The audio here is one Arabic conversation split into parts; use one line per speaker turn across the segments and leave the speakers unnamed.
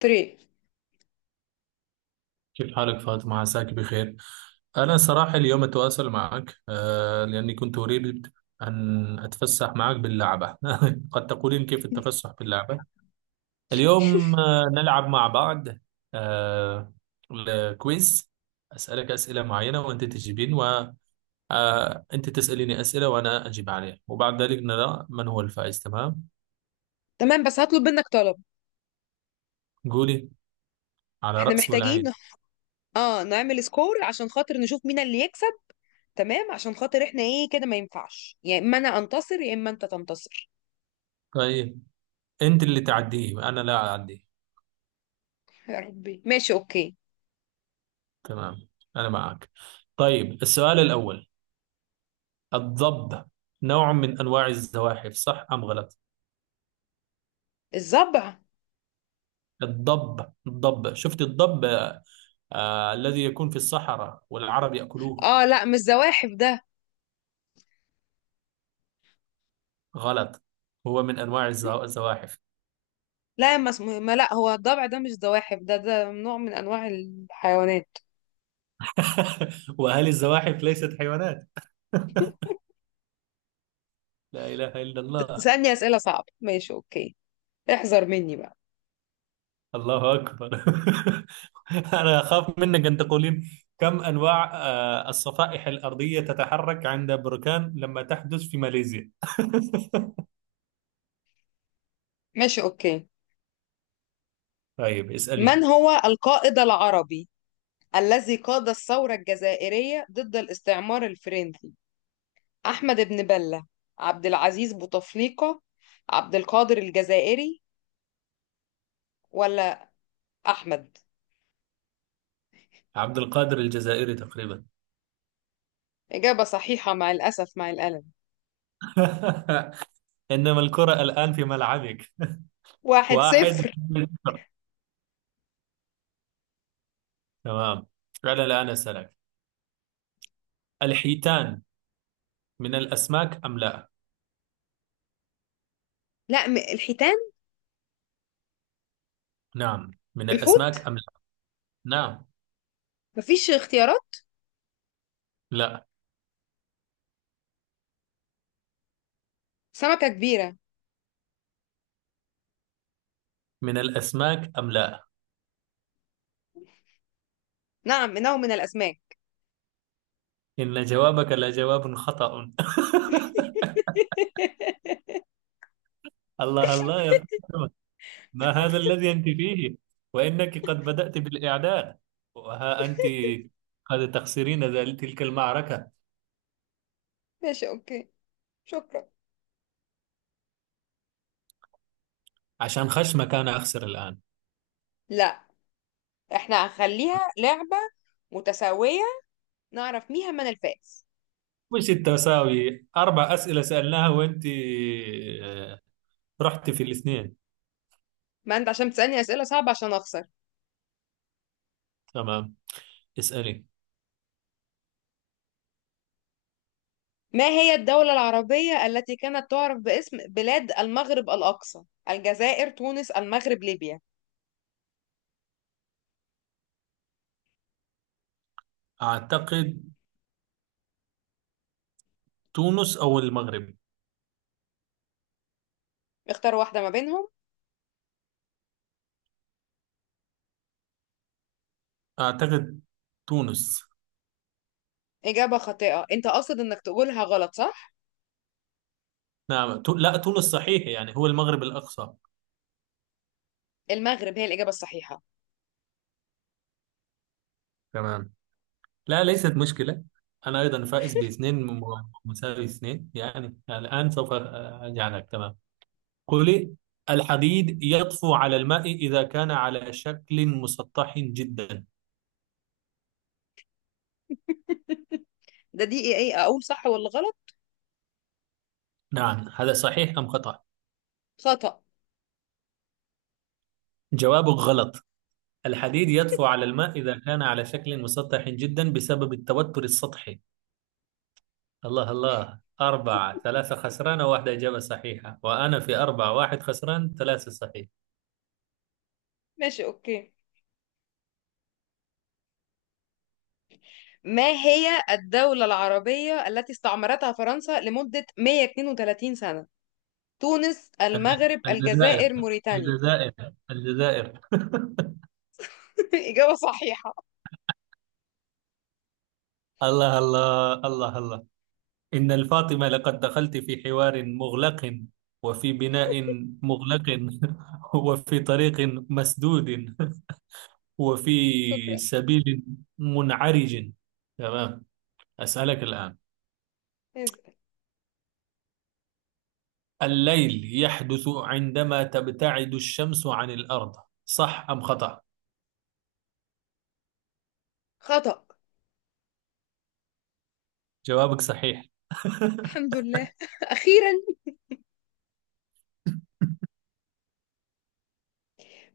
طريق.
كيف حالك فاطمة؟ عساك بخير. أنا صراحة اليوم أتواصل معك لأني كنت أريد أن أتفسح معك باللعبة. قد تقولين كيف التفسح باللعبة. اليوم نلعب مع بعض. آه، الكويز. أسألك أسئلة معينة وأنت تجيبين، وأنت تسأليني أسئلة وأنا أجيب عليها، وبعد ذلك نرى من هو الفائز. تمام؟
تمام، بس هطلب منك طلب.
قولي. على
احنا
رأس
محتاجين
والعين.
اه نعمل سكور عشان خاطر نشوف مين اللي يكسب. تمام، عشان خاطر احنا ايه كده ما ينفعش، يا اما انا انتصر يا اما انت تنتصر.
طيب، أنت اللي تعديه، أنا لا أعديه.
يا ربي، ماشي اوكي.
تمام، أنا معك. طيب، السؤال الأول: الضب نوع من أنواع الزواحف، صح أم غلط؟
الضبع؟
الضب، الضب، شفت الضب؟ الذي يكون في الصحراء والعرب يأكلوه.
اه لا، مش زواحف ده.
غلط؟ هو من أنواع الزواحف.
لا، ما اسمه، ما لا، هو الضبع ده، مش زواحف ده نوع من انواع الحيوانات.
وهل الزواحف ليست حيوانات؟ لا إله إلا الله.
تسألني اسئلة صعبة؟ ماشي اوكي، احذر مني بقى.
الله أكبر. أنا أخاف منك أن تقولين: كم أنواع الصفائح الأرضية تتحرك عند بركان لما تحدث في ماليزيا؟
ماشي اوكي.
طيب، اسألي.
من هو القائد العربي الذي قاد الثورة الجزائرية ضد الاستعمار الفرنسي؟ أحمد بن بلة، عبد العزيز بوتفليقة، عبد القادر الجزائري، ولا أحمد؟
عبد القادر الجزائري تقريبا.
إجابة صحيحة، مع الأسف مع الألم.
إنما الكرة الآن في ملعبك.
واحد
واحد
صفر.
صفر. تمام، أنا الآن أسألك: الحيتان من الأسماك أم لا؟
لا م- الحيتان؟
نعم، من
الحوت؟
الأسماك أم لا؟ نعم.
مفيش اختيارات؟
لا،
سمكة كبيرة.
من الأسماك أم لا؟
نعم، إنه من الأسماك.
إن جوابك لجواب خطأ. الله الله يا فاطمة، ما هذا الذي أنت فيه؟ وإنك قد بدأت بالإعداد، وها أنت قد تخسرين تلك المعركة.
ماشي أوكي، شكرا.
عشان خشمك أنا أخسر الآن؟
لا، إحنا هنخليها لعبة متساوية، نعرف مين من الفائز.
مش التساوي، أربع أسئلة سألناها وأنت آه، رحت في الاثنين.
ما أنت عشان تسألني أسئلة صعبة عشان أخسر.
تمام، اسألي.
ما هي الدولة العربية التي كانت تعرف باسم بلاد المغرب الأقصى؟ الجزائر، تونس، المغرب، ليبيا.
أعتقد تونس أو المغرب.
اختار واحدة ما بينهم.
أعتقد تونس.
إجابة خاطئة، أنت قاصد إنك تقولها غلط صح؟
نعم، لا، تونس صحيح يعني هو المغرب الأقصى.
المغرب هي الإجابة الصحيحة.
تمام، لا ليست مشكلة. أنا أيضا فائز باثنين، مساوي اثنين يعني الآن، سوف أجعلك. تمام، قولي. الحديد يطفو على الماء إذا كان على شكل مسطح جدا.
ده دي إيه أقول صح ولا غلط؟
نعم هذا، صحيح أم خطأ؟
خطأ.
جوابك غلط. الحديد يطفو على الماء إذا كان على شكل مسطح جدا بسبب التوتر السطحي. الله الله، أربعة ثلاثة، خسرانة واحدة إجابة صحيحة، وأنا في أربعة واحد، خسران ثلاثة صحيح.
ماشي أوكي. ما هي الدولة العربية التي استعمرتها فرنسا لمدة 132 سنة؟ تونس، المغرب،
الجزائر،
الجزائر، موريتانيا.
الجزائر، الجزائر.
إجابة صحيحة.
الله الله الله الله، إن الفاطمة لقد دخلت في حوار مغلق، وفي بناء مغلق، وفي طريق مسدود، وفي
شكرا.
سبيل منعرج. تمام، أسألك الآن:
اسأل.
الليل يحدث عندما تبتعد الشمس عن الأرض، صح أم خطأ؟
خطأ.
جوابك صحيح.
الحمد لله. أخيرا.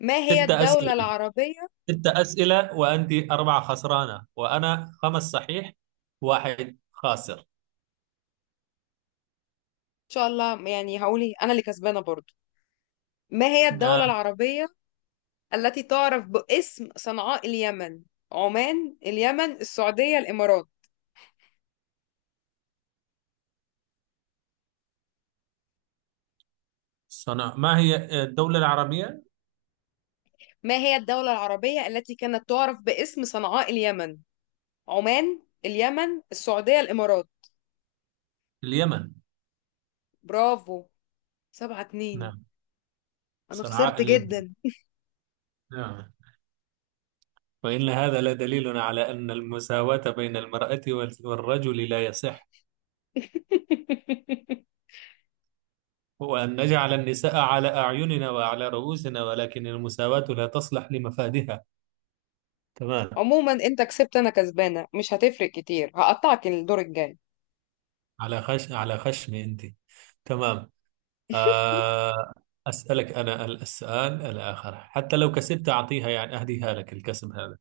ما هي
ست
الدولة
أسئلة،
العربية، إن
ست أسئلة، وأنت أربعة خسرانة وأنا خمس صحيح، واحد خاسر.
شاء الله يعني هقولي أنا اللي كسبانة برضو. ما هي
نعم.
الدولة العربية التي تعرف باسم صنعاء اليمن؟ عمان، اليمن، السعودية، الإمارات.
ما هي الدولة العربية؟
ما هي الدولة العربية التي كانت تعرف باسم صنعاء اليمن؟ عمان، اليمن، السعودية، الإمارات.
اليمن.
برافو. سبعة اتنين،
نعم.
أنا
صنعاء
خسرت
اليمن.
جدا.
نعم. وإن هذا لدليل على أن المساواة بين المرأة والرجل لا يصح، وأن نجعل النساء على أعيننا وعلى رؤوسنا، ولكن المساواة لا تصلح لمفادها. تمام.
عموما أنت كسبت، أنا كسبانة، مش هتفرق كتير، هقطعك الدور الجاي.
على خشم أنت. تمام. آه أسألك أنا السؤال الآخر، حتى لو كسبت أعطيها يعني أهديها لك، الكسب هذا.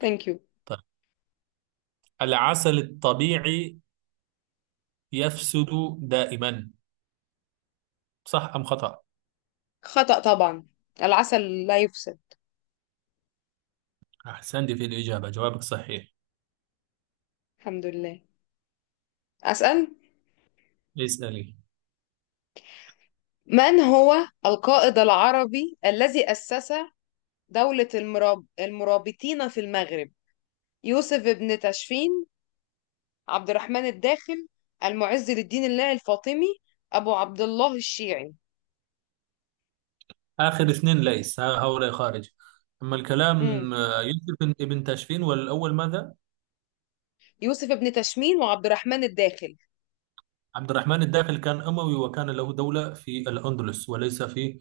ثانك يو.
طيب، العسل الطبيعي يفسد دائما، صح أم خطأ؟
خطأ طبعا، العسل لا يفسد.
أحسنت في الإجابة، جوابك صحيح.
الحمد لله. أسأل.
اسألي.
من هو القائد العربي الذي أسس دولة المرابطين في المغرب؟ يوسف بن تاشفين، عبد الرحمن الداخل، المعز للدين الله الفاطمي، أبو عبد الله الشيعي.
آخر اثنين ليس هؤلاء خارج. أما
مم.
الكلام يوسف ابن تاشفين والأول ماذا؟
يوسف بن تاشفين وعبد الرحمن الداخل.
عبد الرحمن الداخل كان أموي وكان له دولة في الأندلس، وليس في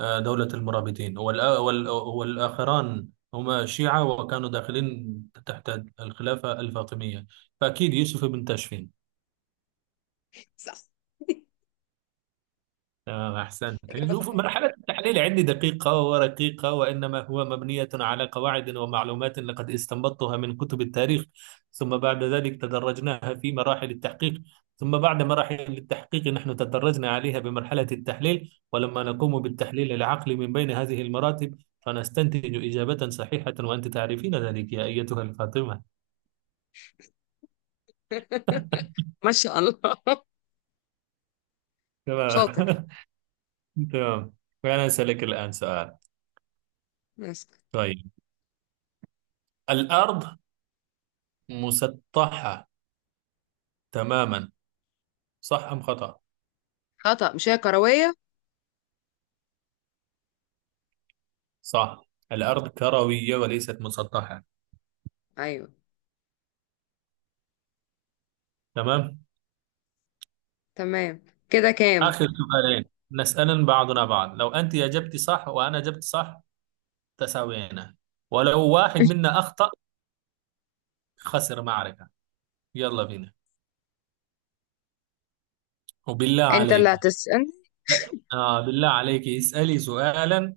دولة المرابطين. والآخران هما شيعة وكانوا داخلين تحت الخلافة الفاطمية، فأكيد يوسف بن تاشفين.
صح.
أحسنت.
إجابة
شوف،
صحيحة.
مرحلة التحليل عندي دقيقة ورقيقة، وإنما هو مبنية على قواعد ومعلومات لقد استنبطتها من كتب التاريخ، ثم بعد ذلك تدرجناها في مراحل التحقيق، ثم بعد مراحل التحقيق نحن تدرجنا عليها بمرحلة التحليل، ولما نقوم بالتحليل العقلي من بين هذه المراتب فنستنتج إجابة صحيحة، وأنت تعرفين ذلك يا أيتها الفاطمة.
ما شاء الله، شاطر.
تمام. تمام. فأنا أسألك الآن سؤال.
بس.
طيب، الأرض مسطحة تماما، صح أم خطأ؟
خطأ، مش هي كروية.
صح، الأرض كروية وليست مسطحة.
أيوه.
تمام.
تمام. كده كام؟
آخر سؤالين نسأل بعضنا بعض، لو أنت أجبت صح وأنا أجبت صح تساوينا، ولو واحد منا أخطأ خسر معركة. يلا بينا، وبالله
انت
عليك.
اللي هتسأل.
لا. بالله عليك اسألي سؤالا.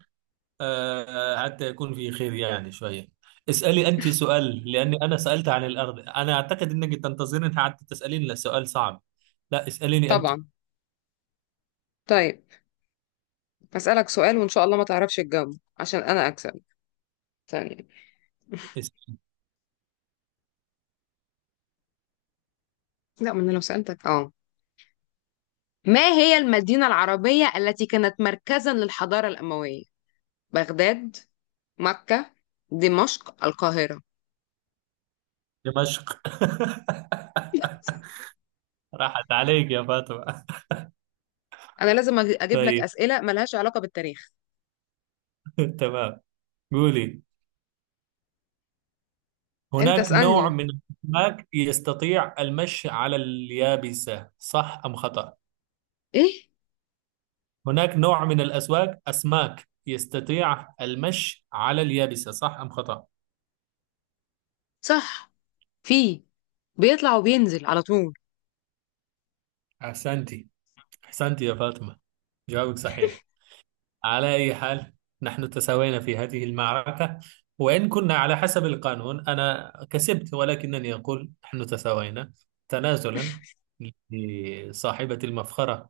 آه حتى يكون في خير يعني شوية. اسألي أنت سؤال، لأني أنا سألت عن الأرض، أنا أعتقد أنك تنتظرين حتى تسألين سؤال صعب. لا، اسأليني
طبعا. طيب، هسألك سؤال وإن شاء الله ما تعرفش تجاوبه عشان أنا أكسب ثانية.
أنت.
لا، ما أنا لو سألتك ما هي المدينة العربية التي كانت مركزا للحضارة الأموية؟ بغداد، مكة، دمشق، القاهرة.
دمشق. راحت عليك يا فاطمة.
أنا لازم أجيب لك
طيب.
أسئلة ملهاش علاقة بالتاريخ.
تمام، قولي.
أنت
هناك نوع
اسألني.
من الأسماك يستطيع المشي على اليابسة، صح أم خطأ؟
إيه؟
هناك نوع من أسماك يستطيع المشي على اليابسة، صح أم خطأ؟
صح، في، بيطلع وبينزل على طول.
أحسنتي أحسنتي يا فاطمة، جوابك صحيح. على أي حال، نحن تساوينا في هذه المعركة، وإن كنا على حسب القانون أنا كسبت، ولكنني أقول نحن تساوينا تنازلا لصاحبة المفخرة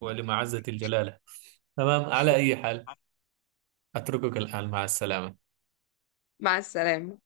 ولمعزة الجلالة. تمام، على أي حال، أتركك الآن مع السلامة.
مع السلامة.